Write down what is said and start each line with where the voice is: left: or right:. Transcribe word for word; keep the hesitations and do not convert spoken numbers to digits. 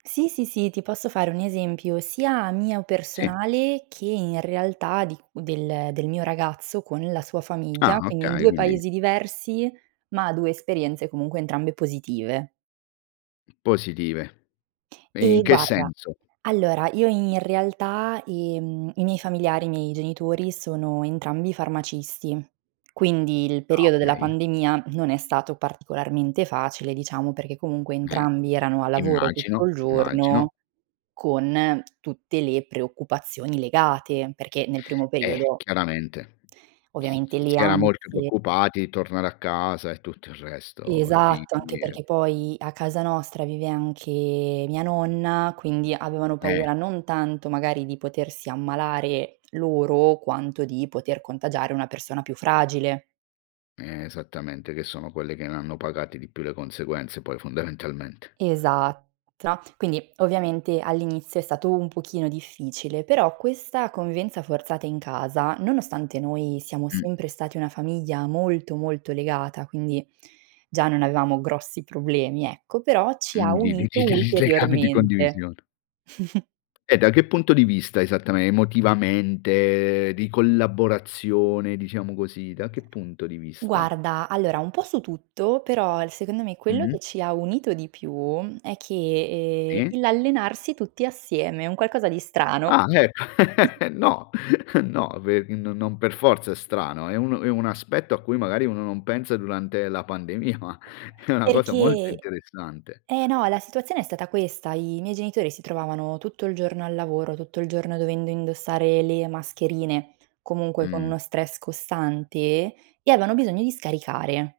right: Sì, sì, sì, ti posso fare un esempio, sia mio
left: Sì.
right: personale che, in realtà di del del mio ragazzo, con la sua
left: Ah,
right: famiglia, quindi in
left: okay
right: due
left: quindi
right: paesi diversi, ma due esperienze, comunque, entrambe positive.
left: Positive. In
right: Eh,
left: che
right: guarda,
left: senso?
right: allora, io in realtà, ehm i miei familiari, i miei genitori, sono entrambi farmacisti, quindi, il
left: Ah,
right: periodo della
left: okay.
right: pandemia non è stato particolarmente facile, diciamo, perché comunque
left: Eh.
right: entrambi erano a lavoro
left: Immagino,
right: tutto il
left: immagino.
right: giorno, con tutte le preoccupazioni legate, perché, nel primo
left: Eh,
right: periodo
left: chiaramente s
right: ovviamente le
left: si era molto
right: ansie
left: preoccupati di tornare a casa e tutto il resto, i
right: Esatto, anche
left: figli e
right: perché poi, a casa nostra, vive anche mia nonna, quindi, avevano
left: Eh.
right: paura, non tanto magari di potersi ammalare loro, quanto di poter contagiare una persona più fragile.
left: E esattamente che sono quelle che ne hanno pagati di più le conseguenze, poi fondamentalmente.
right: Esatta quindi, ovviamente, all'inizio è stato un pochino difficile, però questa convivenza forzata in casa, nonostante noi siamo
left: Mh.
right: sempre stati una famiglia molto, molto, legata, quindi, già non avevamo grossi problemi, ecco, però ci ha
left: Mhmm,
right: unito
left: [unintelligible] legame di
right: ulteriormente.
left: condivisione. E da che punto di vista esattame emotivamente, di collaborazione, diciamo così, da che punto di vista?
right: Guarda, allora, un po' su tutto, però al secondo me, quello
left: Mh-mh.
right: che ci ha unito di più, è che, ehm,
left: Sì.
right: il l'allenarsi tutti assieme, è un qualcosa di strano.
left: Ah, eh. No, no, pe no non per forza è strano, è un è un aspetto a cui magari uno non pensa durante la pandemia, ma è una cosa molto
right: Perché
left: interessante.
right: eh, no, la situazione è stata questa: i miei genitori si trovavano tutto il giorno al lavoro, tutto il giorno dovendo indossare le mascherine, comunque, con
left: Mh.
right: uno stress costante, e aveano bisogno di scaricare.